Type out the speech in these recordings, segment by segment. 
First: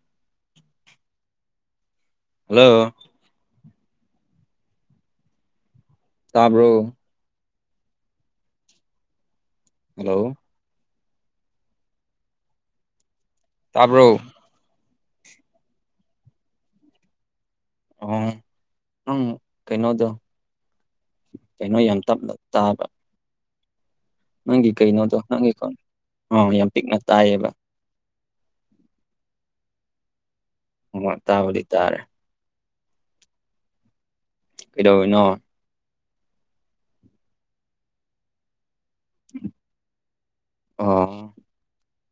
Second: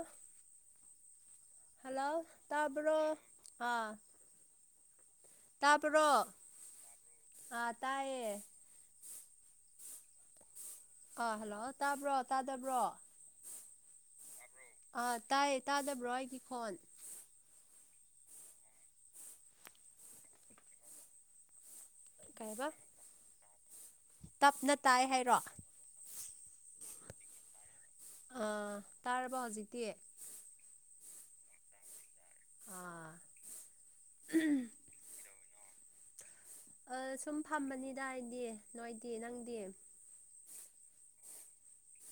ꯑꯐ hello hello ꯇꯄꯔ ꯑ ꯇꯥꯄꯣ ꯇꯥꯕ꯭ꯔꯣ ꯑꯥ ꯇꯌꯦ ꯍꯜꯂꯣ ꯑꯥ ꯍꯜꯂꯣ ꯇꯥꯕ꯭ꯔꯣ ꯇꯥꯗꯕ꯭ꯔꯣ ꯇꯥꯕ꯭ꯔꯣ ꯑꯥ ꯇꯥꯏꯌꯦ ꯇꯥꯗꯕ꯭ꯔꯣ ꯑꯩꯒꯤ ꯈꯣꯟ ꯑꯣ ꯅꯪ ꯀꯩꯅꯣꯗꯣ ꯀꯩꯅꯣ ꯌꯥꯝ ꯇ ꯀꯩꯕ ꯇꯥꯕ ꯅꯪꯒꯤ ꯇꯞꯅ ꯇꯥꯏ ꯀꯩꯅꯣꯗꯣ ꯍꯥꯏꯔꯣ ꯅꯪꯒꯤ ꯑ ꯌꯥꯝ ꯄꯤꯛꯅ ꯇꯥꯏꯌꯦꯕ ꯑ ꯇꯥꯔꯕꫭ ꯍꯧꯖꯤꯛꯇꯤ ꯑꯣ ꯇꯥꯕꯗꯤꯇꯥꯥꯔꯦ ꯑ ꯀꯩꯗꯧꯅꯣ ꯑ ꯁꯨꯝ ꯐꯝꯕꯅꯤꯗ ꯍꯥꯏꯗꯤ ꯅꯣꯏꯗꯤ ꯅꯪꯗꯤ ꯑꯣ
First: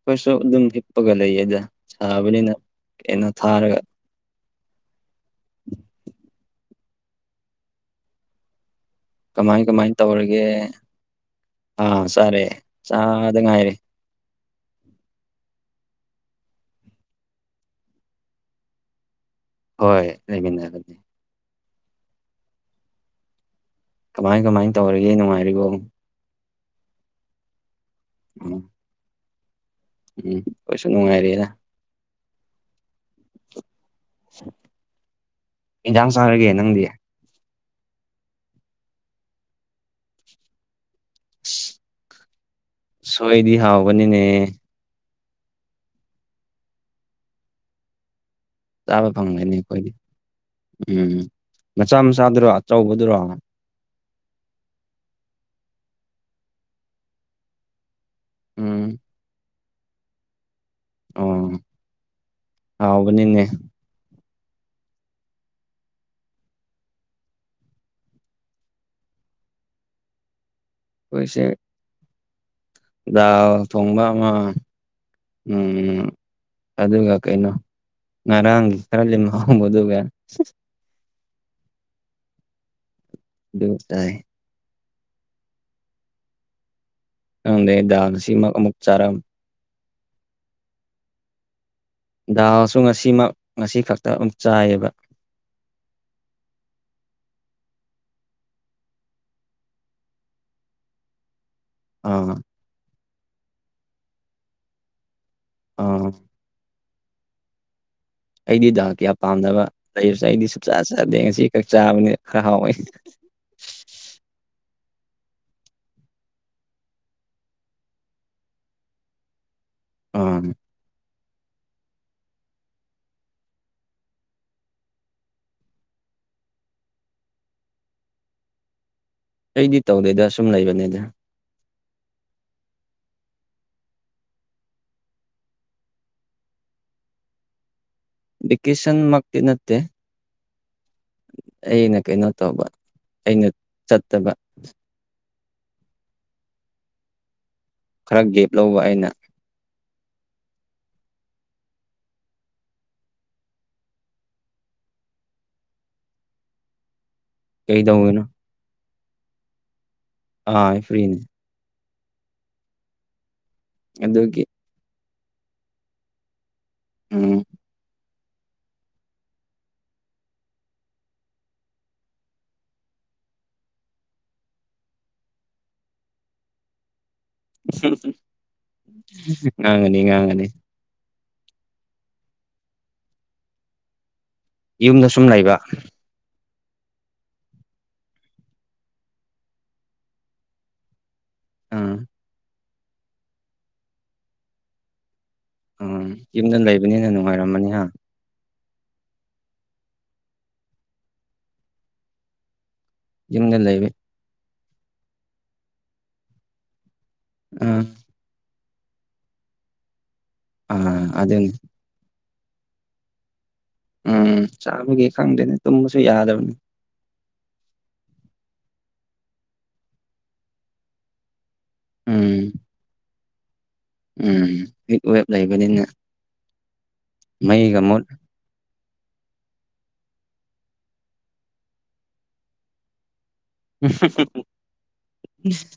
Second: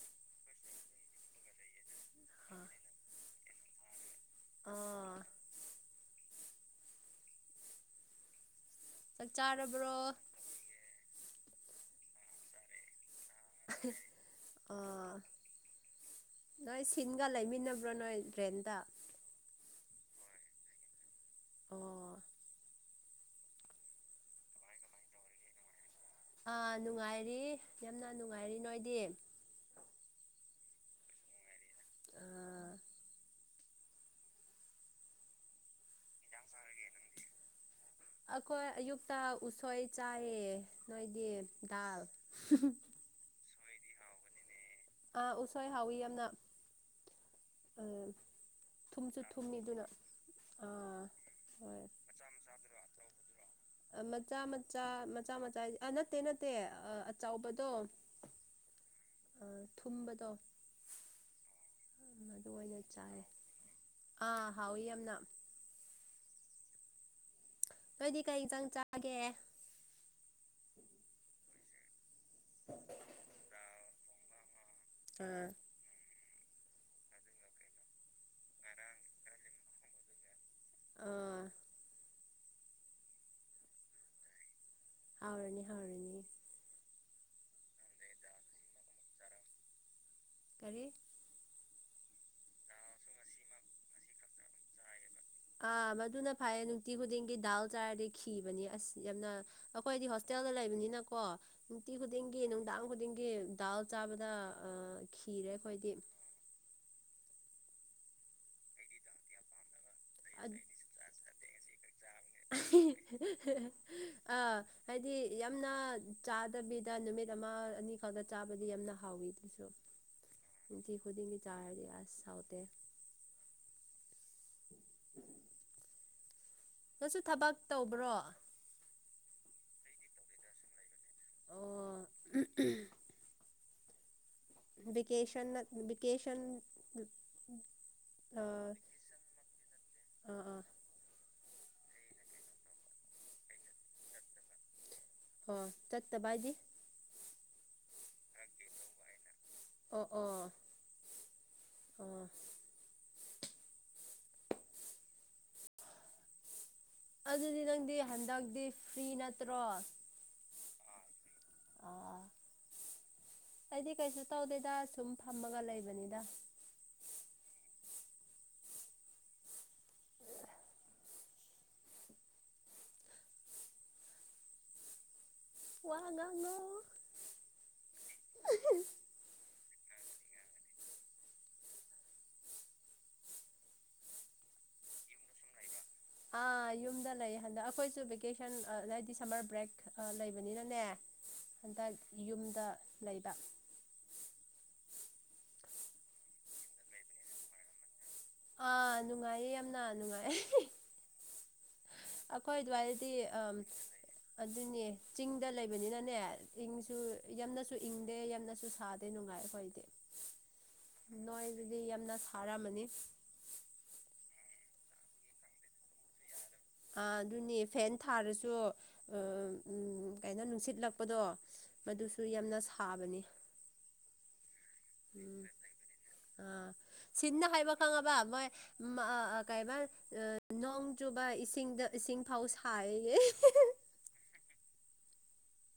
ꯀꯩꯁꯨ ꯑꯗꯨꯝ ꯍꯤꯞꯄꯒ ꯂꯩꯌꯦꯗ ꯊꯕꯅꯤꯅ ꯀꯩꯅ ꯊꯥꯔꯒ ꯑꯥ ꯆꯥꯛ ꯀꯃꯥꯏ ꯀꯃꯥꯏ ꯆꯥꯔꯕ꯭ꯔꯣ ꯇꯧꯔꯒꯦ ꯑꯥ ꯆꯥꯔꯑꯦ ꯆꯥꯗ ꯉꯥꯏꯔꯦ ꯑꯥ ꯅꯣꯏ ꯁꯤꯟꯒ ꯂꯩꯃꯤꯟꯅꯕ꯭ꯔꯣ ꯅꯣꯏ ꯗ꯭ꯔꯦꯟꯗ ꯍꯣꯏ ꯂꯩꯕꯤꯟꯅꯔ ꯑꯣ ꯀꯃꯥꯏ ꯀꯃꯥꯏꯅ ꯇꯧꯔꯤꯒꯦ ꯅꯨꯡꯉꯥꯏꯔꯤꯕꯣ ꯑꯥ ꯅꯨꯡꯉꯥꯏꯔꯤ ꯌꯥꯝꯅ ꯅꯨꯡꯉꯥꯏꯔꯤ ꯅꯣꯏꯗꯤ ꯎꯝ ꯀꯩꯁꯨ ꯅꯨꯡꯉꯥꯏꯔꯦꯅ ꯑꯥ ꯌꯦꯟꯖꯥꯡ ꯆꯥꯔꯒꯦ ꯅꯪꯗꯤ ꯑꯩꯈꯣꯏ ꯑꯌꯨꯛꯇ ꯎꯁꯣꯏ ꯆꯥꯏꯌꯦ ꯅꯣꯏꯗꯤ ꯗꯜ ꯁꯣꯏꯗꯤ ꯍꯥꯎꯕꯅꯤꯅꯦ ꯑ ꯎꯁꯣꯏ ꯍꯥꯎꯤ ꯌꯥꯝꯅ ꯎꯝ ꯆꯥꯕ ꯐꯪꯒꯅꯤ ꯑꯩꯈꯣꯏꯗꯤ ꯑꯥ ꯎꯝ ꯃꯆꯥ ꯍꯣꯏ ꯃꯆꯥꯗꯨꯔꯣ ꯑꯆꯧꯕꯗꯨꯔꯣ ꯃꯆꯥ ꯃꯆꯥ ꯃꯆꯥ ꯃꯆꯥ ꯑ ꯅꯠꯇꯦ ꯅꯠꯇꯦ ꯑꯆꯕꯗꯣ ꯎꯝ ꯊꯨꯝꯕꯗꯣ ꯑꯣ ꯑꯗꯨ ꯑꯣꯏꯅ ꯆꯥꯏ ꯍꯥꯎꯕꯅꯤꯅꯦ ꯑꯥ ꯍꯥꯎ ꯏ ꯌꯥꯝꯅ ꯅꯣꯏꯗꯤ ꯀꯩ ꯆꯪ ꯆꯥꯒꯦ ꯄꯣꯏꯁꯦ ꯥꯎ ꯊꯣꯡꯕ ꯑꯃ ꯑꯥ ꯎꯝ ꯑꯗꯨꯒ ꯀꯩꯅꯣ ꯉꯔꯥꯡꯒꯤ ꯈꯔ ꯂꯩꯍꯣꯡꯕ ꯑꯗꯨꯒ ꯑꯥ ꯗꯨꯝ ꯇꯥꯏ ꯍꯥꯎꯔꯅꯤ ꯍꯥꯎꯔꯅꯤ ꯈꯪꯗꯦ ꯗꯥꯝꯁꯤ ꯑꯃꯛ ꯑꯃꯨꯛ ꯆꯥꯔꯝ ꯀꯔꯤ ꯗꯥꯎꯁꯨ ꯉꯁꯤꯃꯛ ꯉꯁꯤ ꯈꯛꯇ [unintelligible] ꯆꯥꯏꯑꯕ ꯑꯥ ꯃꯗꯨꯅ ꯐꯩꯌꯦ ꯅꯨꯡꯇꯤ ꯈꯨꯗꯤꯡꯒꯤ ꯗꯥꯜ ꯇꯥꯔꯗꯤ ꯈꯤꯕꯅꯤ ꯑꯁ ꯌꯥꯝꯅ ꯑꯩꯈꯣꯏꯗꯤ ꯍꯣꯁꯇꯦꯜꯗ ꯂꯩꯕꯅꯤꯅꯀꯣ ꯅꯨꯡꯇꯤ ꯑꯥ ꯈꯨꯗꯤꯡꯒꯤ ꯅꯨꯡꯗꯥꯡ ꯈꯨꯗꯤꯡꯒꯤ ꯗꯥꯜ ꯆꯥꯕꯗ ꯑꯥ ꯈꯤꯔꯦ ꯑꯩꯈꯣꯏꯗꯤ ꯑꯥ ꯑꯩꯗꯤ ꯗꯥꯜ ꯀꯌꯥ ꯄꯥꯝꯗꯕ ꯂꯩꯕꯁꯦ ꯑꯩꯗꯤ ꯑꯗ ꯁꯨꯡꯆꯥꯥ ꯆꯥꯗꯦ ꯉꯁꯤ ꯈꯛ ꯆꯥꯕꯅꯤ ꯈꯔ ꯍꯥꯎꯋꯤ ꯑꯥ ꯍꯥꯏꯗꯤ ꯌꯥꯝꯅ ꯆꯥꯗꯕꯤꯗ ꯅꯨꯃꯤꯠ ꯑꯃ ꯑꯅꯤꯈꯛꯇ ꯆꯥꯕꯗꯤ ꯌꯥꯝꯅ ꯍꯥꯎꯋꯤ ꯑꯗꯨꯁꯨ ꯑꯥ ꯅꯨꯡꯇꯤ ꯈꯨꯗꯤꯡꯒꯤ ꯆꯥꯔꯗꯤ ꯑꯁ ꯍꯥꯎꯇꯦ [unintelligible] ꯅꯪꯁꯨ ꯊꯕꯛ ꯇꯧꯕ꯭ꯔꯣ ꯑꯩꯗꯤ ꯇꯧꯗꯦꯗ ꯁꯨꯝ ꯂꯩꯕꯅꯦꯗ ꯑꯣ [unintelligible] ꯕꯦꯀꯦꯁꯟꯅ ꯕꯦꯀꯦꯁꯟ ꯕꯦꯀꯦꯁꯟ ꯃꯛꯇꯤ ꯅꯠꯇꯦ ꯑꯥ ꯑꯥ ꯑꯩꯅ ꯀꯩꯅꯣ ꯇꯧꯕ ꯑꯩꯅ ꯆꯠꯇꯕ ꯑꯣ ꯆꯠꯇꯕ ꯍꯥꯏꯗꯤ ꯈꯔ ꯒꯦꯞ ꯂꯧꯕ ꯑꯩꯅ ꯑꯣ ꯑꯣ ꯑꯣ ꯑꯗꯨꯗꯤ ꯅꯪꯗꯤ ꯀꯩꯗꯧꯔꯤꯅꯣ ꯍꯟꯗꯛꯇꯤ ꯐ꯭ꯔꯤ ꯅꯠꯇ꯭ꯔꯣ ꯑ ꯐ꯭ꯔꯤꯅꯤ ꯑꯥ ꯑꯩꯗꯤ ꯀꯩꯁꯨ ꯑꯗꯨꯒꯤ ꯇꯧꯗꯦꯗ ꯁꯨꯝ ꯐꯝꯃꯒ ꯂꯩꯕꯅꯤꯗ ꯎꯝ ꯋꯥ ꯉꯥꯡꯉꯣ [unintelligible] ꯉꯥꯡꯉꯅꯤ ꯉꯥꯡꯉꯅꯤ ꯌꯨꯝꯗ ꯁꯨꯝ ꯂꯩꯕ ꯑꯥ ꯌꯨꯝꯗ ꯂꯩ ꯍꯟꯗꯛ ꯑꯩꯈꯣꯏꯁꯨ ꯚꯦꯀꯦꯁꯟ ꯑ ꯍꯥꯏꯗꯤ ꯁꯝꯃꯔ ꯕ꯭ꯔꯦꯛ ꯑꯥ ꯂꯩꯕꯅꯤꯅꯅꯦ ꯍꯟꯗꯛ ꯎꯝ ꯌꯨꯝꯗ ꯂꯩꯕ ꯑ ꯌꯨꯝꯗ ꯂꯩꯕꯅꯤꯅ ꯅꯨꯡꯉꯥꯏꯔꯝꯃꯅꯤꯍ ꯑꯥ ꯅꯨꯡꯉꯥꯏꯌꯦ ꯌꯥꯝꯅ ꯅꯨꯡꯉꯥꯏ ꯑꯩꯈꯣꯏ ꯑꯗꯨꯋꯥꯏꯗꯤ ꯑ ꯌꯨꯝꯗ ꯂꯩꯕ ꯑꯗꯨꯅꯦ ꯆꯤꯡꯗ ꯂꯩꯕꯅꯤꯅꯅꯦ ꯏꯪꯁꯨ ꯌꯥꯝꯅꯁꯨ ꯎꯝ ꯏꯪꯗꯦ ꯌꯥꯝꯅꯁꯨ ꯁꯥꯗꯦ ꯅꯨꯡꯉꯥꯏ ꯑꯩꯈꯣꯏꯗꯤ ꯑꯥ ꯅꯣꯏ ꯑꯗꯨꯅꯤ ꯑꯗꯨꯗꯤ ꯌꯥꯝꯅ ꯁꯥꯔꯝꯃꯅꯤ ꯎꯝ ꯆꯥꯕꯒꯤ ꯈꯪꯗꯦꯅꯦ ꯇꯨꯝꯕꯁꯨ ꯌꯥꯗꯕꯅꯤ ꯑꯥ ꯑꯗꯨꯅꯤ ꯐꯦꯟ ꯊꯥꯔꯁꯨ ꯑꯥ ꯎꯝ ꯀꯩꯅꯣ ꯅꯨꯡꯁꯤꯠꯂꯛꯄꯗꯣ ꯃꯗꯨꯁꯨ ꯎꯝ ꯌꯥꯝꯅ ꯁꯥꯕꯅꯤ ꯎꯝ ꯍꯤꯠ ꯋꯦꯕ ꯎꯝ ꯂꯩꯕꯅꯤꯅ ꯑꯥ ꯁꯤꯟꯅ ꯍꯥꯏꯕ ꯃꯩꯒ ꯃꯨꯠ ꯈꯪꯉꯕ ꯃꯣꯏ [unintelligible] ꯀꯩꯃ ꯅꯣꯡ ꯆꯨꯕ ꯏꯁꯤꯡꯗ ꯏꯁꯤꯡ ꯐꯥꯎ ꯁꯥꯏꯌꯦ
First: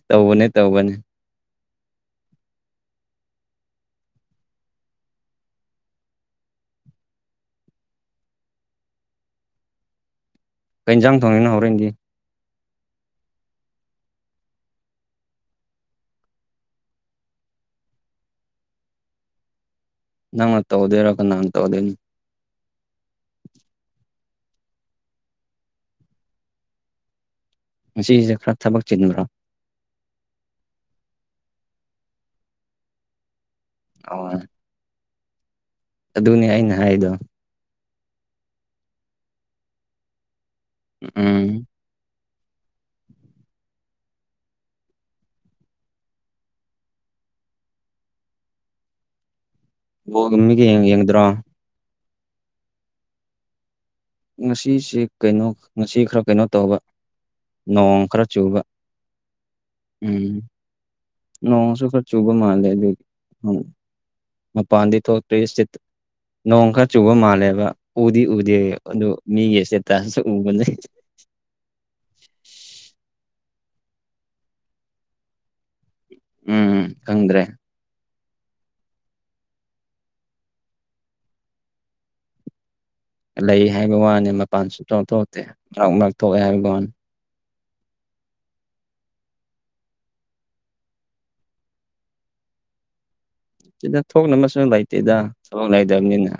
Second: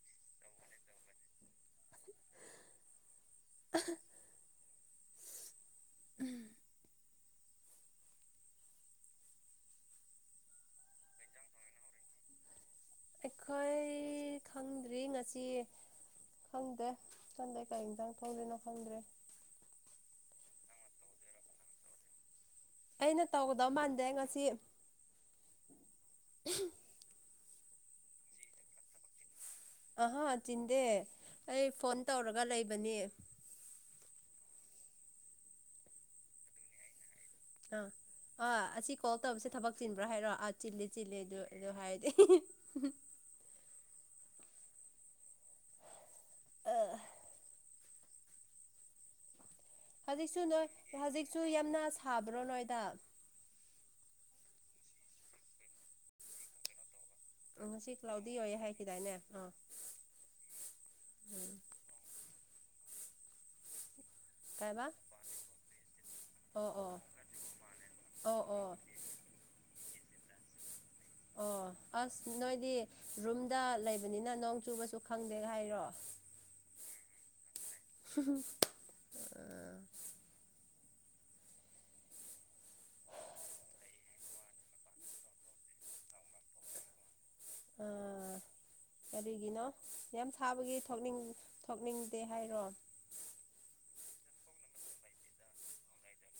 ꯇꯧꯕꯅꯦ ꯇꯧꯕꯅꯦ [unintelligible] ꯀꯩꯟꯖꯥꯡ ꯊꯣꯡꯉꯤꯅꯣ ꯍꯣꯔꯦꯟꯒꯤ ꯑꯩꯈꯣꯏ ꯈꯪꯗ꯭ꯔꯤ ꯉꯁꯤ ꯈꯪꯗꯦ ꯆꯟꯗꯦ ꯀꯩ ꯏꯟꯖꯥꯡ ꯊꯣꯛꯗꯣꯏꯅꯣ ꯈꯪꯗ꯭ꯔꯦ ꯅꯪꯅ ꯇꯧꯗꯣꯏꯔꯣ ꯀꯅꯥꯟ ꯇꯧꯗꯣꯏꯅꯣ ꯑꯩꯅ ꯇꯧꯒꯗꯧ ꯃꯥꯟꯗꯦ ꯑꯩ ꯉꯁꯤ ꯉꯁꯤꯁꯦ ꯈꯔ ꯊꯕꯛ ꯆꯤꯟꯕ꯭ꯔꯣ꯫ ꯑꯍꯥ ꯆꯤꯟꯗꯦ ꯑꯩ ꯐꯣꯟ ꯇꯧꯔꯒ ꯂꯩꯕꯅꯤ꯫ ꯑꯍꯣꯏ꯫ ꯑꯗꯨꯅꯦ ꯑꯩꯅ ꯍꯥꯏꯗꯣ꯫ ꯑꯥ ꯑꯥ ꯑꯁꯤ ꯀꯣꯜ ꯇꯧꯕꯁꯦ ꯊꯕꯛ ꯆꯤꯟꯕ꯭ꯔꯥ ꯍꯥꯏꯔꯣ ꯑꯥ ꯆꯤꯜꯂꯤ ꯆꯤꯜꯂꯤ ꯑꯗꯨ ꯎꯝ ꯑꯗꯨ ꯍꯥꯏꯔꯗꯤ꯫꯫ [unintelligible] ꯑ꯫ ꯍꯧꯖꯤꯛꯁꯨ ꯅꯣꯏ ꯕꯣꯜꯒꯨꯝꯕꯒ ꯌꯦꯡ ꯌꯦꯡꯗ꯭ꯔꯣ ꯍꯧꯖꯤꯛꯁꯨ ꯌꯥꯝꯅ ꯁꯥꯕ꯭ꯔꯣ ꯅꯣꯏꯗ꯫ ꯉꯁꯤꯁꯦ ꯀꯩꯅꯣ ꯉꯁꯤ ꯈꯔ ꯀꯩꯅꯣ ꯇꯧꯕ꯫ ꯉꯁꯤ ꯅꯣꯡꯈ꯭ꯔ ꯀ꯭ꯂꯥꯎꯗꯤ ꯑꯣꯏꯌꯦ ꯆꯨꯕ ꯍꯥꯏꯈꯤꯗꯥꯏꯅꯦ ꯑꯥ ꯎꯝ꯫ ꯎꯝ ꯅꯣꯡꯁꯨ ꯈꯔꯆꯨꯕ ꯃꯥꯥꯜꯂꯦ ꯑꯗꯨꯒꯤ ꯃꯄꯥꯟꯗꯤ ꯀꯥꯏꯕ ꯃꯄꯥꯟꯗꯤ ꯊꯣꯛꯇꯦ ꯏꯁꯇꯦ ꯅꯣꯡ ꯑꯣ ꯈꯔ ꯑꯣ ꯆꯨꯕ ꯃꯥꯜꯂꯦꯕ ꯎꯗꯤ ꯑꯣ ꯎꯗꯦ ꯑꯣ ꯑꯗꯨ ꯃꯤꯒꯤ ꯏꯁꯇꯦ ꯇꯁ ꯎꯕꯅꯦ꯫ ꯑꯣ ꯑꯁ ꯅꯣꯏꯗꯤ ꯔꯨꯝꯗ ꯂꯩꯕꯅꯤꯅ ꯅꯣꯡ ꯆꯨꯕꯁꯨ ꯈꯪꯗꯦ ꯍꯥꯏꯔꯣ꯫ ꯎꯝ ꯎꯝ ꯈꯪꯗ꯭ꯔꯦ꯫ [unintelligible] ꯂꯩ ꯍꯥꯏꯕ ꯋꯥꯅꯤ ꯃꯄꯥꯟ ꯁꯨꯡꯊꯣꯛ ꯊꯣꯛꯇꯦ ꯃꯥꯔꯛ ꯃꯥꯔꯛ ꯊꯣꯛꯑꯦ ꯍꯥꯏꯕꯒꯤ ꯋꯥꯅꯤ꯫ ꯑꯥ꯫ ꯀꯔꯤꯒꯤꯅꯣ ꯌꯥꯝ ꯁꯥꯕꯒꯤ ꯊꯣꯛꯅꯤꯡ ꯊꯣꯛꯅꯤꯡꯗꯦ ꯍꯥꯏꯔꯣ꯫ ꯁꯤꯗ ꯊꯣꯛꯅꯕꯁꯨ ꯂꯩꯇꯦꯗ ꯊꯕꯛ ꯂꯩꯇꯕꯅꯤꯅ꯫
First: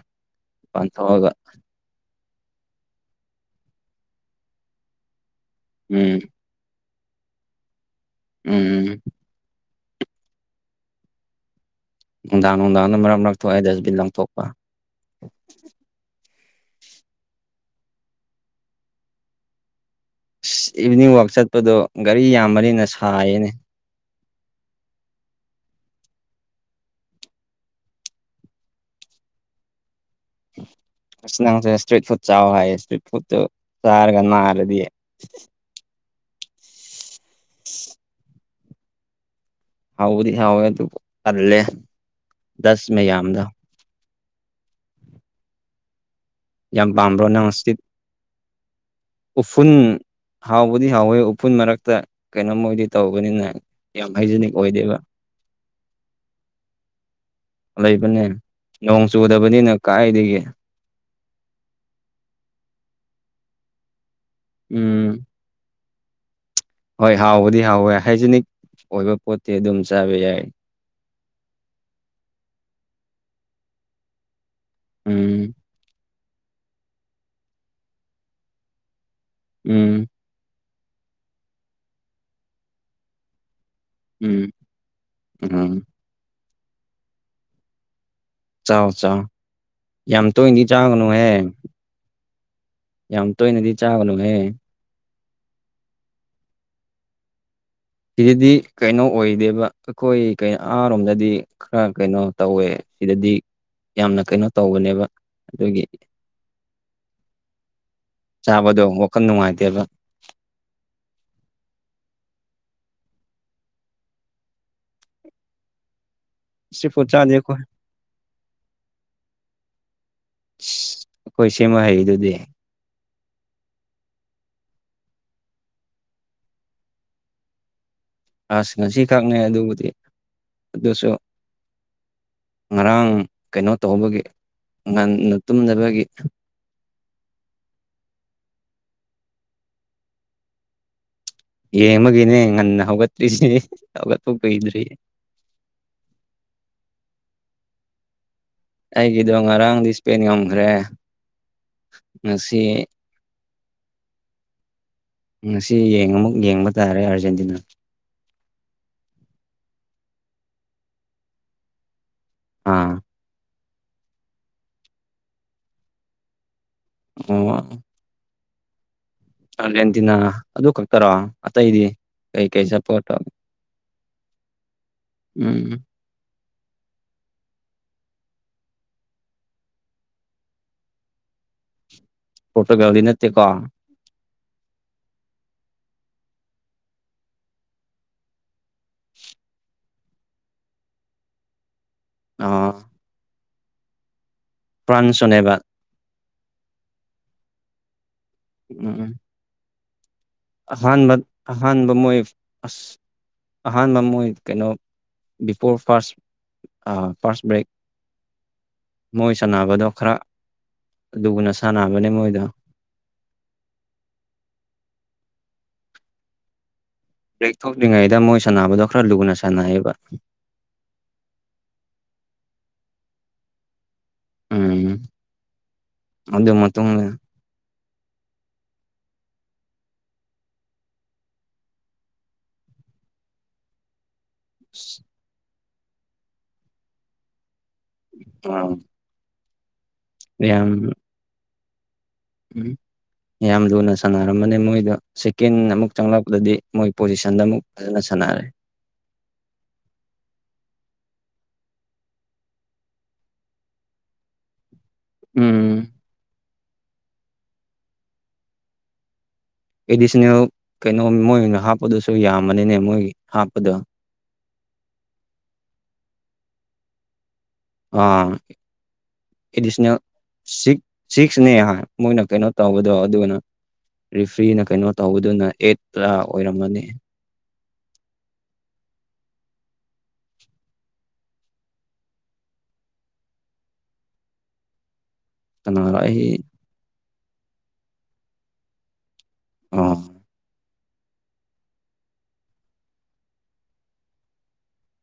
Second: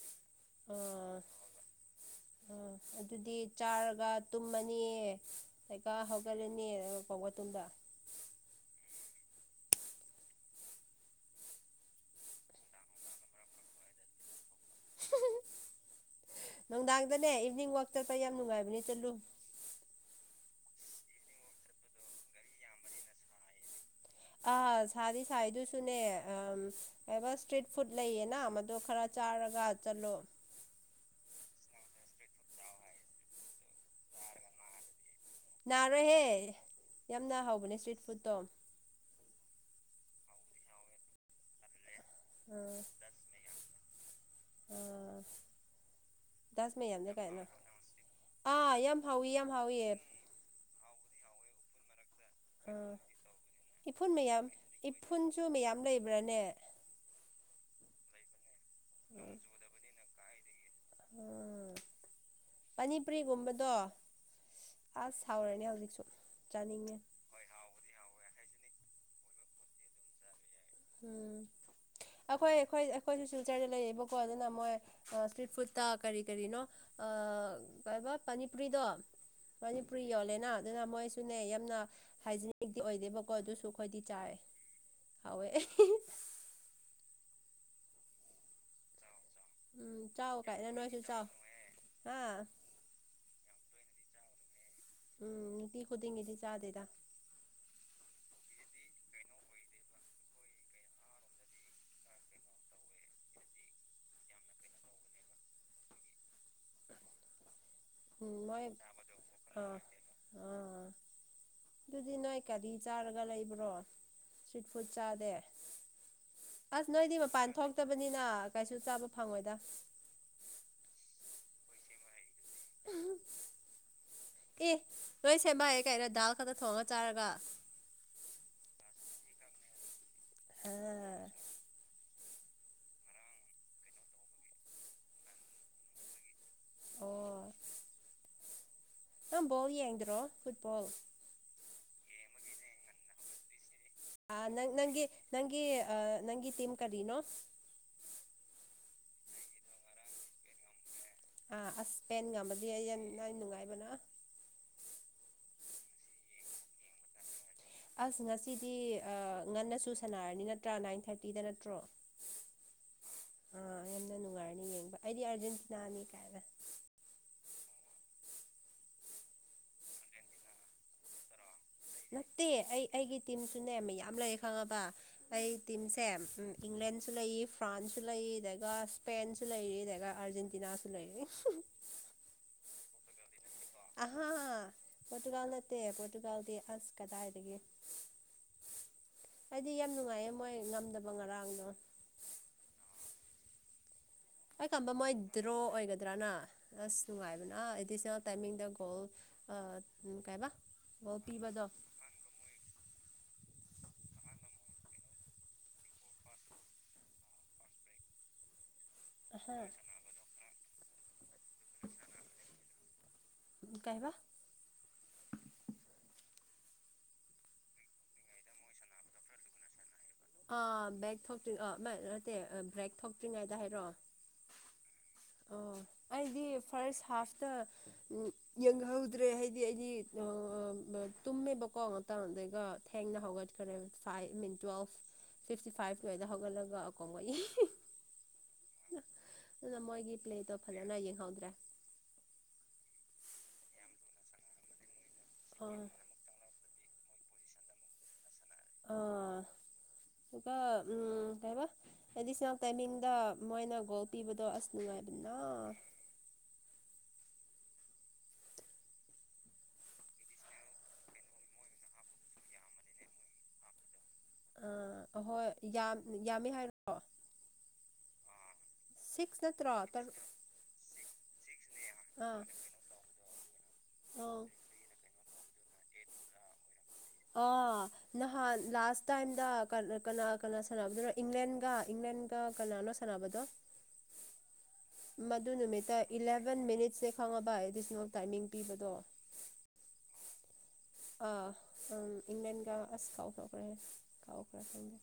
ꯃꯄꯥꯟ ꯑꯣ ꯊꯣꯛꯑꯒ ꯑꯥ ꯑꯗꯨꯗꯤ ꯆꯥꯔꯒ ꯇꯨꯝꯃꯅꯤꯌꯦ꯫ ꯇꯩꯀ ꯎꯝ ꯍꯒꯠꯂꯅꯤ [unintelligible] ꯇꯨꯝꯗ꯫ ꯎꯝ꯫ ꯅꯨꯡꯗꯥꯡ ꯅꯨꯡꯗꯥꯡꯗ ꯃꯔꯛ ꯃꯔꯛ ꯊꯣꯛꯑꯦ ꯑꯗꯨꯗꯤ ꯂꯥꯡꯊꯣꯛꯄ꯫ ꯅꯨꯡꯗꯥꯡꯗꯅꯦ ꯏꯕꯤꯅꯤꯡ ꯋꯥꯛ ꯆꯠꯄ ꯌꯥꯝ ꯅꯨꯡꯉꯥꯏꯕꯅꯤ ꯆꯠꯂꯨ꯫ ꯏꯁ ꯏꯚꯤꯅꯤꯡ ꯋꯥꯛ ꯆꯠꯄꯗꯣ ꯒꯥꯔꯤ ꯌꯥꯝꯕꯅꯤꯅ ꯁꯥꯏꯌꯦꯅꯦ꯫ ꯑꯥ ꯁꯥꯗꯤ ꯁꯥꯢꯗꯨꯁꯨꯅꯦ ꯑ ꯀꯩꯕ ꯏꯁꯇ꯭ꯔꯤꯠ ꯐꯨꯗ ꯂꯩꯌꯦꯅ ꯃꯗꯣ ꯈꯔ ꯆꯥꯔꯒ ꯆꯠꯂꯣ꯫ ꯑꯁ ꯅꯪꯁꯦ ꯏꯁꯇ꯭ꯔꯤꯠ ꯐꯨꯗ ꯆꯥꯎꯑꯣ ꯍꯥꯏꯌꯦ ꯏꯁꯇ꯭ꯔꯤꯠ ꯐꯨꯠꯇꯨ ꯆꯥꯔꯒ ꯅꯔꯗꯤ꯫ ꯅꯥꯔꯣꯏꯍꯦ ꯌꯥꯝꯅ ꯍꯥꯎꯕꯅꯦ ꯏꯁ꯭ꯇ꯭ꯔꯤꯠ ꯐꯨꯠꯇꯣ꯫ ꯍꯥꯎꯕꯗꯤ ꯍꯥꯎꯋꯦ ꯑꯗꯨ ꯇꯥꯜꯂꯦ꯫ ꯎꯝ ꯑꯥ꯫ ꯗꯁ ꯌꯥꯝ ꯃꯌꯥꯝꯅ ꯄꯥꯝꯕ꯭ꯔꯣ ꯀꯥꯏꯅ ꯅꯪ ꯏꯁꯇ꯭ꯔꯤꯠ ꯑꯥ ꯌꯥꯝ ꯍꯥꯎꯋꯤ ꯌꯥꯝ ꯎꯐꯨꯟ ꯍꯥꯎꯋꯤ ꯑꯥ ꯍꯥꯎꯕꯗꯤ ꯍꯥꯎꯋꯦ ꯎꯐꯨꯜ ꯃꯔꯛꯇ꯫ ꯀꯩꯅꯣꯝꯃꯣꯏꯗꯤ ꯇꯧꯕꯅꯤꯅ ꯌꯥꯝ ꯏꯐꯨꯟ ꯃꯌꯥꯝ ꯍꯥꯏꯖꯤꯅꯤꯛ ꯑꯣꯏꯗꯦꯕ꯫ ꯏꯐꯨꯟꯁꯨ ꯃꯌꯥꯝ ꯂꯩꯕ꯭ꯔꯥꯅꯦ ꯂꯩꯕꯅꯦ ꯅꯣꯡ ꯎꯝ ꯆꯨꯗꯕꯅꯤꯅ ꯀꯥꯏꯗꯒꯤ꯫ ꯎꯝ ꯄꯅꯤꯄꯔꯤꯒꯨꯝꯕꯗꯣ꯫ ꯎꯝ ꯑꯁ ꯍꯥꯎꯔꯅꯤ ꯍꯧꯖꯤꯛꯁꯨ ꯆꯅꯤꯡꯉꯤ꯫ ꯑ ꯍꯥꯎꯕꯗꯤ ꯍꯥꯎꯋꯦ ꯍꯥꯏꯖꯤꯅꯤꯛ ꯑꯣꯏꯕ ꯄꯣꯠꯇꯤ ꯑꯗꯨꯝ ꯆꯥꯕ ꯌꯥꯏ꯫ ꯎꯝ ꯑꯩꯈꯣꯏ ꯑꯩꯈꯣꯏ ꯑꯩꯈꯣꯏꯁꯨ ꯁꯤꯜꯆꯔꯗ ꯂꯩꯌꯦꯕꯀꯣ ꯑꯗꯨꯅ ꯃꯣꯏ ꯎꯝ ꯏꯁꯇ꯭ꯔꯤꯠ ꯐꯨꯠ ꯇ ꯀꯔꯤ ꯀꯔꯤꯅꯣ ꯑ ꯀꯩꯕ ꯄꯅꯤꯄꯨꯔꯤꯗꯣ ꯎꯝ ꯄꯅꯤꯄꯨꯔꯤ ꯌꯣꯜꯂꯦꯅ ꯑꯗꯨꯅ ꯃꯣꯏꯁꯨꯅꯦ ꯌꯥꯝꯅ ꯍꯥꯏꯖꯤꯅꯤꯛꯇꯤ ꯑꯣꯏꯗꯦꯕꯀꯣ ꯑꯗꯨꯁꯨ ꯑꯩꯈꯣꯏꯗꯤ ꯆꯥꯔꯦ ꯎꯝ ꯍꯥꯎꯋꯦ ꯑꯦ꯫ ꯎꯝ ꯆꯥꯎ ꯆꯥꯎ ꯎꯝ ꯌꯥꯝ ꯆꯥꯎ ꯇꯣꯏꯅꯗꯤ ꯀꯥꯏꯅ ꯅꯣꯏꯁꯨ ꯆꯥꯎ ꯆꯥꯒꯅꯨꯍꯦ꯫ ꯍꯥ ꯌꯥꯝ ꯇꯣꯏꯅꯗꯤ ꯆꯥꯕꯅꯨꯍꯦ꯫ ꯎꯝ ꯅꯨꯡꯇꯤ ꯈꯨꯗꯤꯡꯒꯤꯗꯤ ꯆꯥꯗꯦꯗ꯫ ꯁꯤꯗꯗꯤ ꯀꯩꯅꯣ ꯑꯣꯏꯗꯦꯕ ꯑꯈꯣꯏ ꯀꯩ ꯑꯃꯔꯣꯝꯗꯗꯤ꯫ ꯈꯔ ꯀꯩꯅꯣ ꯇꯧꯋꯦ ꯁꯤꯗꯗꯤ꯫ ꯌꯥꯝꯅ ꯀꯩꯅꯣ ꯇꯧꯕꯅꯦꯕ ꯑꯗꯨꯒꯤ꯫ ꯎꯝ ꯃꯣꯏ ꯆꯥꯕꯗꯣ ꯋꯥꯈꯜ ꯑꯥ ꯅꯨꯡꯉꯥꯏꯇꯦꯕ꯫ ꯗꯨꯗꯤ ꯅꯣꯏ ꯀꯔꯤ ꯆꯥꯔꯒ ꯂꯩꯕ꯭ꯔꯣ ꯏꯁꯇ꯭ꯔꯤꯠ ꯐꯨꯗ ꯆꯥꯗꯦ꯫ ꯁꯤ ꯑꯁ ꯄꯣꯠ ꯅꯣꯏꯗꯤ ꯆꯥꯗꯦ ꯃꯄꯥꯟ ꯑꯩꯈꯣꯏ ꯊꯣꯛꯇꯕꯅꯤꯅ ꯀꯩꯁꯨ ꯆꯥꯕ ꯐꯪꯉꯣꯏꯗ ꯁ ꯈꯣꯏ ꯁꯤꯃꯥ ꯍꯩꯗꯨꯗꯤ꯫ ꯑꯦ ꯅꯣꯏ ꯁꯦꯝꯕꯑꯦ ꯀꯩꯅꯣ ꯗꯥꯜ ꯈꯛꯇ ꯊꯣꯡꯉ ꯆꯥꯔꯒ ꯑꯁ ꯉꯁꯤꯈꯛꯅꯦ ꯑꯗꯨꯕꯨꯗꯤ ꯑꯗꯨꯁꯨ ꯑꯝ ꯉꯔꯥꯡ ꯀꯩꯅꯣ ꯇꯧꯕꯒꯤ ꯉꯟꯅ ꯇꯨꯝꯗꯕꯒꯤ꯫ ꯑꯣ ꯅꯪ ꯕꯣꯜ ꯌꯦꯡꯗ꯭ꯔꯣ ꯐꯨꯠꯕꯣꯜ꯫ ꯌꯦꯡꯕꯒꯤꯅꯤ ꯉꯟꯅ ꯍꯧꯒꯠꯇ꯭ꯔꯤꯁꯤ ꯍꯧꯒꯠꯄ ꯑ ꯅꯪ ꯀꯨꯏꯗ꯭ꯔꯤ ꯅꯪꯒꯤ ꯅꯪꯒꯤ ꯑ ꯅꯪꯒꯤ ꯇꯤꯝ ꯀꯔꯤꯅꯣ ꯑꯩꯒꯤꯗꯣ ꯉꯔꯥꯡꯗꯤ ꯏꯁꯄꯦꯟ ꯉꯝꯈ꯭ꯔꯦ꯫ ꯑꯥ ꯑꯁ ꯉꯁꯤ ꯄꯦꯟꯒꯕꯗꯤ ꯑꯩ ꯅꯨꯡꯉꯥꯏꯕꯅ ꯉꯁꯤ ꯌꯦꯡ ꯑꯃꯨꯛ ꯌꯦꯡꯕ ꯇꯥꯔꯦ ꯑꯥꯔꯖꯦꯟꯇꯤꯅꯥ ꯑꯁ ꯉꯁꯤꯗꯤ ꯑ ꯉꯟꯅꯁꯨ ꯁꯥꯟꯅꯔꯅꯤ ꯅꯠꯇ꯭ꯔꯥ ꯅꯥꯏꯟ ꯊꯥꯔꯇꯤꯗ ꯅꯠꯇ꯭ꯔꯣ꯫ ꯑꯥ꯫ ꯑꯥ ꯌꯥꯝꯅ ꯅꯨꯡꯉꯥꯏꯔꯅꯤ ꯌꯦꯡꯕ ꯑꯩꯗꯤ ꯑꯥꯔꯖꯦꯟꯇꯤꯅꯥꯅꯤ ꯀꯥꯏꯅ ꯑꯣꯋꯥ ꯑꯔꯖꯦꯟꯇꯤꯅꯥ ꯑꯗꯨ ꯈꯛꯇꯔꯣ ꯑꯇꯩꯗꯤ꯫ ꯀꯩ ꯅꯠꯇꯦ ꯀꯩ ꯑꯩ ꯁꯞꯄꯣꯔꯠ ꯑꯩꯒꯤ ꯇꯧ ꯇꯤꯝꯁꯨꯅꯦ ꯃ ꯌꯥꯝ ꯂꯩ ꯈꯪꯉꯕ ꯑꯩ ꯎꯝ ꯇꯤꯝꯁꯦ ꯇꯦꯝ ꯏꯪꯂꯦꯟꯁꯨ ꯂꯩ ꯐ꯭ꯔꯥꯟꯁꯁꯨ ꯂꯩ ꯗꯦꯒ ꯁ꯭ꯄꯦꯟꯁꯨ ꯂꯩꯔꯤ ꯗꯦꯒ ꯑꯥꯔꯖꯦꯟꯇꯤꯅꯥꯁꯨ ꯂꯩꯔꯤ꯫ [inaudible] ꯄꯣꯔꯇꯨꯒꯜ ꯗꯤ ꯅꯠꯇꯦꯀꯣ꯫ ꯑꯍꯥꯥ ꯄꯣꯔꯇꯨꯒꯥꯜ ꯅꯠꯇꯦ ꯄꯣꯔꯇꯨꯒꯥꯜꯗꯤ ꯑꯁ ꯀꯗꯥꯏꯗꯒꯤ꯫ ꯍꯥꯏꯗꯤ ꯌꯥꯝ ꯅꯨꯡꯉꯥꯏꯌꯦ ꯃꯣꯏ ꯉꯝꯗꯕ ꯉꯔꯥꯡꯗꯣ ꯑꯥ ꯑꯩ ꯀꯝꯕ ꯃꯣꯏ ꯗ꯭ꯔꯣ ꯐ꯭ꯔꯥꯟꯁꯁꯨꯅꯦꯕ ꯑꯣꯏꯒꯗ꯭ꯔꯅ ꯑꯁ ꯅꯨꯡꯉꯥꯏꯕꯅ ꯑꯦꯗꯤꯁꯅꯦꯜ ꯇꯥꯏꯃꯤꯡꯗ ꯒꯣꯜ ꯎꯝ ꯎ ꯀꯥꯏꯕ ꯑꯍꯥꯟꯕ ꯑꯍꯥꯟꯕ ꯃꯣꯏ ꯑꯁ ꯑꯍꯥꯟꯕ ꯃꯣꯏ ꯀꯩꯅꯣ ꯕꯤꯐꯣꯔ ꯐꯥꯔꯁ ꯑꯥ ꯐꯥꯔꯁ ꯕ꯭ꯔꯦꯛ ꯃꯣꯏ ꯑꯍꯥ ꯁꯥꯟꯅꯕꯗꯣ ꯈꯔ ꯑꯗꯨꯒꯅ ꯁꯥꯟꯅꯕꯅꯦ ꯃꯣꯏꯗꯣ꯫ ꯎꯝ ꯀꯩꯕ꯫ ꯕ꯭ꯔꯦꯛ ꯊꯣꯛꯇ꯭ꯔꯤꯉꯩꯗ ꯃꯣꯏ ꯁꯥꯟꯅꯕꯗꯣ ꯈꯔ ꯂꯨꯅ ꯁꯥꯟꯅꯩꯌꯦꯕ ꯑ ꯕ꯭ꯔꯦꯛ ꯊꯣꯛꯇ꯭ꯔꯤ ꯑ ꯅꯠꯇꯦ ꯕ꯭ꯔꯦꯛ ꯊꯣꯛꯇ꯭ꯔꯤꯉꯩꯗ ꯍꯥꯏꯔꯣ ꯎꯝ ꯑꯣ ꯑꯩꯗꯤ ꯑꯗꯨ ꯐꯥꯔꯁ ꯃꯇꯨꯡꯗ ꯍꯥꯐꯇ ꯎꯝ꯫ ꯌꯦꯡꯍꯧꯗ꯭ꯔꯦ ꯍꯥꯏꯗꯤ ꯑꯩꯗꯤ [unintelligible] ꯇꯨꯝꯃꯦꯕꯀꯣ ꯉꯥꯛꯇꯪꯗꯦꯒ ꯊꯦꯡꯅ ꯍꯧꯒꯠꯈ꯭ꯔꯦ ꯐꯥꯏꯚ ꯃꯤꯟ ꯇꯨꯌꯦꯜꯐ ꯐꯤꯐꯇꯤ ꯐꯥꯏꯚꯀꯤ ꯗ ꯍꯧꯒꯠꯂꯒ ꯀꯣ [unintelligible] ꯑꯝ꯫ ꯗꯨꯅ ꯃꯣꯏꯒꯤ ꯄ꯭ꯂꯦꯗꯣ ꯐꯖꯅ ꯌꯦꯡꯍꯧꯗ꯭ꯔꯦ꯫ ꯎꯝ ꯌꯥꯝ ꯂꯨꯅ ꯁꯥꯟꯅꯔꯝꯕꯅꯦ ꯃꯣꯏꯗꯣ ꯁꯦꯀꯦꯟ ꯑꯥ ꯑꯃꯨꯛ ꯆꯪꯂꯛꯄꯗꯗꯤ꯫ ꯃꯣꯏ ꯄꯣꯖꯤꯁꯟꯗ ꯑꯃꯨꯛ ꯐꯖꯅ ꯁꯥꯟꯅꯔꯦ꯫ ꯑꯥ꯫ ꯑꯗꯨꯒ ꯀꯩꯩꯅꯣ ꯑꯦꯗꯤꯁꯅꯦꯜ ꯇꯥꯏꯃꯤꯡꯗ ꯃꯣꯏꯅ ꯒꯣꯜ ꯄꯤꯕꯗꯣ ꯑꯁ ꯅꯨꯡꯉꯥꯏꯔꯗꯣ ꯑꯦꯗꯤꯁꯅꯦꯜ ꯀꯩꯅꯣ ꯃꯣꯏꯅ ꯍꯥꯞꯄꯗꯨꯁꯨ ꯌꯥꯝꯃꯅꯤꯅꯦ ꯃꯣꯏꯒꯤ ꯍꯥꯞꯄꯗꯣ ꯑ ꯑꯍꯣꯏ ꯌꯥꯝ ꯌꯥꯝꯃꯦ ꯍꯥꯏꯔ ꯑꯥ ꯁꯤꯛꯁ ꯅꯠꯇ꯭ꯔꯣ ꯑꯦꯗꯤꯁꯅꯦꯜ ꯇꯔꯨꯛ ꯁꯤꯛꯁꯅꯦ ꯍꯥꯏ ꯃꯣꯏꯅ ꯑꯥ ꯀꯩꯅꯣ ꯇꯧꯕꯗꯣ ꯑꯗꯨꯒꯅ ꯑꯥ ꯔꯤꯐ꯭ꯔꯤꯅ ꯀꯩꯅꯣ ꯇꯧꯕꯗꯨꯅ ꯑꯦꯠꯇꯂ ꯑꯣꯏꯔꯝꯃꯅꯤ꯫ ꯑꯣ ꯅꯍꯥꯟ ꯂꯥꯁ ꯇꯥꯏꯝꯗ ꯀꯅꯥ ꯀꯅꯥ ꯁꯥꯟꯅꯕꯗꯨꯅꯣ ꯏꯪꯂꯦꯟꯒ ꯏꯪꯂꯦꯟꯒ ꯀꯅꯥꯅꯣ ꯁꯥꯟ ꯅ ꯁꯥꯟꯅꯕꯗꯣ [inaudible] ꯃꯗꯨ ꯅꯨꯃꯤꯠꯇ ꯀꯅꯥꯔ ꯑꯩ ꯏꯂꯚꯦꯟ ꯃꯤꯅꯤꯠꯁꯁꯦ ꯈꯪꯉꯕ ꯑꯦꯗꯤꯁꯅꯦꯜ ꯇꯥꯏꯃꯤꯡ ꯄꯤꯕꯗꯣ ꯑꯥ꯫ ꯑꯥ ꯑꯝ ꯏꯪ꯭ꯂꯦꯟ ꯒ ꯑꯁ ꯀꯥꯎꯊꯣꯛꯈ꯭ꯔꯦꯍꯦ ꯀꯥꯎꯈ꯭ꯔꯦ ꯈꯪꯗꯦ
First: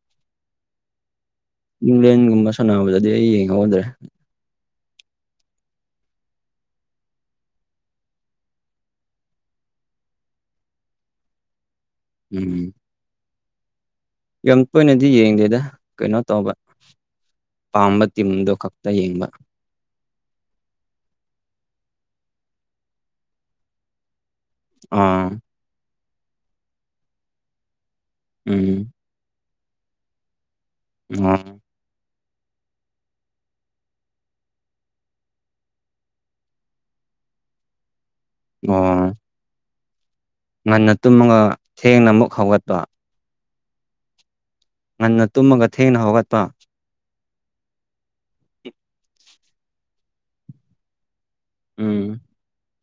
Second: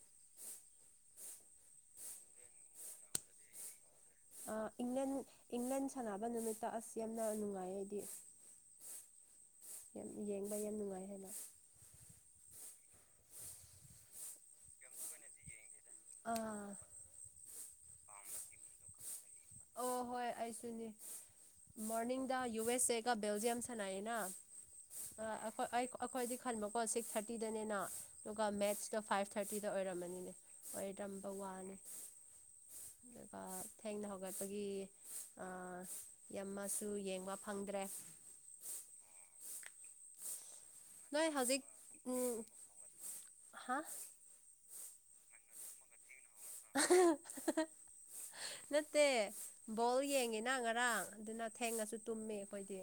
ꯏꯪꯂꯦꯟꯒꯨꯝꯕ ꯁꯥꯟꯅꯕꯗꯗꯤ ꯑꯩ ꯌꯦꯡꯍꯧꯗ꯭ꯔꯦ꯫ ꯏꯪꯂꯟ ꯏꯪꯂꯟ ꯁꯥꯟꯅꯕ ꯅꯨꯃꯤꯠꯇ ꯑꯁ ꯌꯥꯝꯅ ꯅꯨꯡꯉꯥꯏ ꯑꯩꯗꯤ ꯌꯥꯝ ꯌꯦꯡꯕ ꯌꯥꯝ ꯅꯨꯡꯉꯥꯏ ꯍꯥꯏꯅ ꯎꯝ ꯌꯥꯝ ꯇꯣꯏꯅꯗꯤ ꯌꯦꯡꯗꯦꯗ ꯀꯩꯅꯣ ꯇꯧꯕ ꯑꯥ ꯄꯥꯝꯕ ꯇꯤꯝꯗꯣ ꯈꯛꯇ ꯌꯦꯡꯕ꯫ ꯑꯣ ꯍꯣꯏ ꯑꯩꯁꯨꯅꯤ ꯃꯣꯔꯅꯤꯡꯗ ꯌꯨ ꯑꯦꯁ ꯑꯦꯒ ꯕꯦꯜꯖꯤꯌꯝ ꯁꯥꯟꯅꯌꯦꯅ ꯑ ꯑꯥ ꯑꯈꯣꯢ ꯑꯩꯈꯣ ꯑꯩꯈꯣꯏꯗꯤ ꯈꯟꯕꯀꯣ ꯁꯤꯛꯁ ꯊꯥꯔꯇꯤꯗꯅꯦꯅ ꯑꯗꯨꯒ ꯎꯝ ꯃꯦꯠꯁꯇꯣ ꯐꯥꯏꯚ ꯊꯥꯔꯇꯤꯗ ꯑꯣꯏꯔꯝꯃꯅꯤꯅꯦ ꯑꯣꯏꯔꯝꯕ ꯑꯥ ꯋꯥꯅꯤ ꯗꯨꯒ ꯊꯦꯡꯅ ꯍꯧ ꯋꯠꯄꯒꯤ ꯑ ꯌꯥꯝꯃꯁꯨ ꯌꯦꯡꯕ ꯐꯪꯗ꯭ꯔꯦ ꯑꯣ꯫ ꯉꯟꯅ ꯅꯣꯏ ꯇꯨꯝꯃꯒ ꯍꯧꯖꯤꯛ ꯊꯦꯡꯅ ꯑꯃꯨꯛ ꯎꯝ ꯍꯧꯒꯠꯄ꯫ ꯍꯥ ꯉꯟꯅ ꯇꯨꯝꯃꯒ ꯊꯦꯡꯅ ꯍꯧꯒꯠꯄ ꯅꯠꯇꯦ ꯕꯣꯜ ꯌꯦꯡꯉꯤꯅ ꯉꯔꯥꯡ꯫ ꯑꯗꯨꯅ ꯊꯦꯡꯅꯁꯨ ꯎꯝ ꯇꯨꯝꯃꯤ ꯑꯩꯈꯣꯏꯗꯤ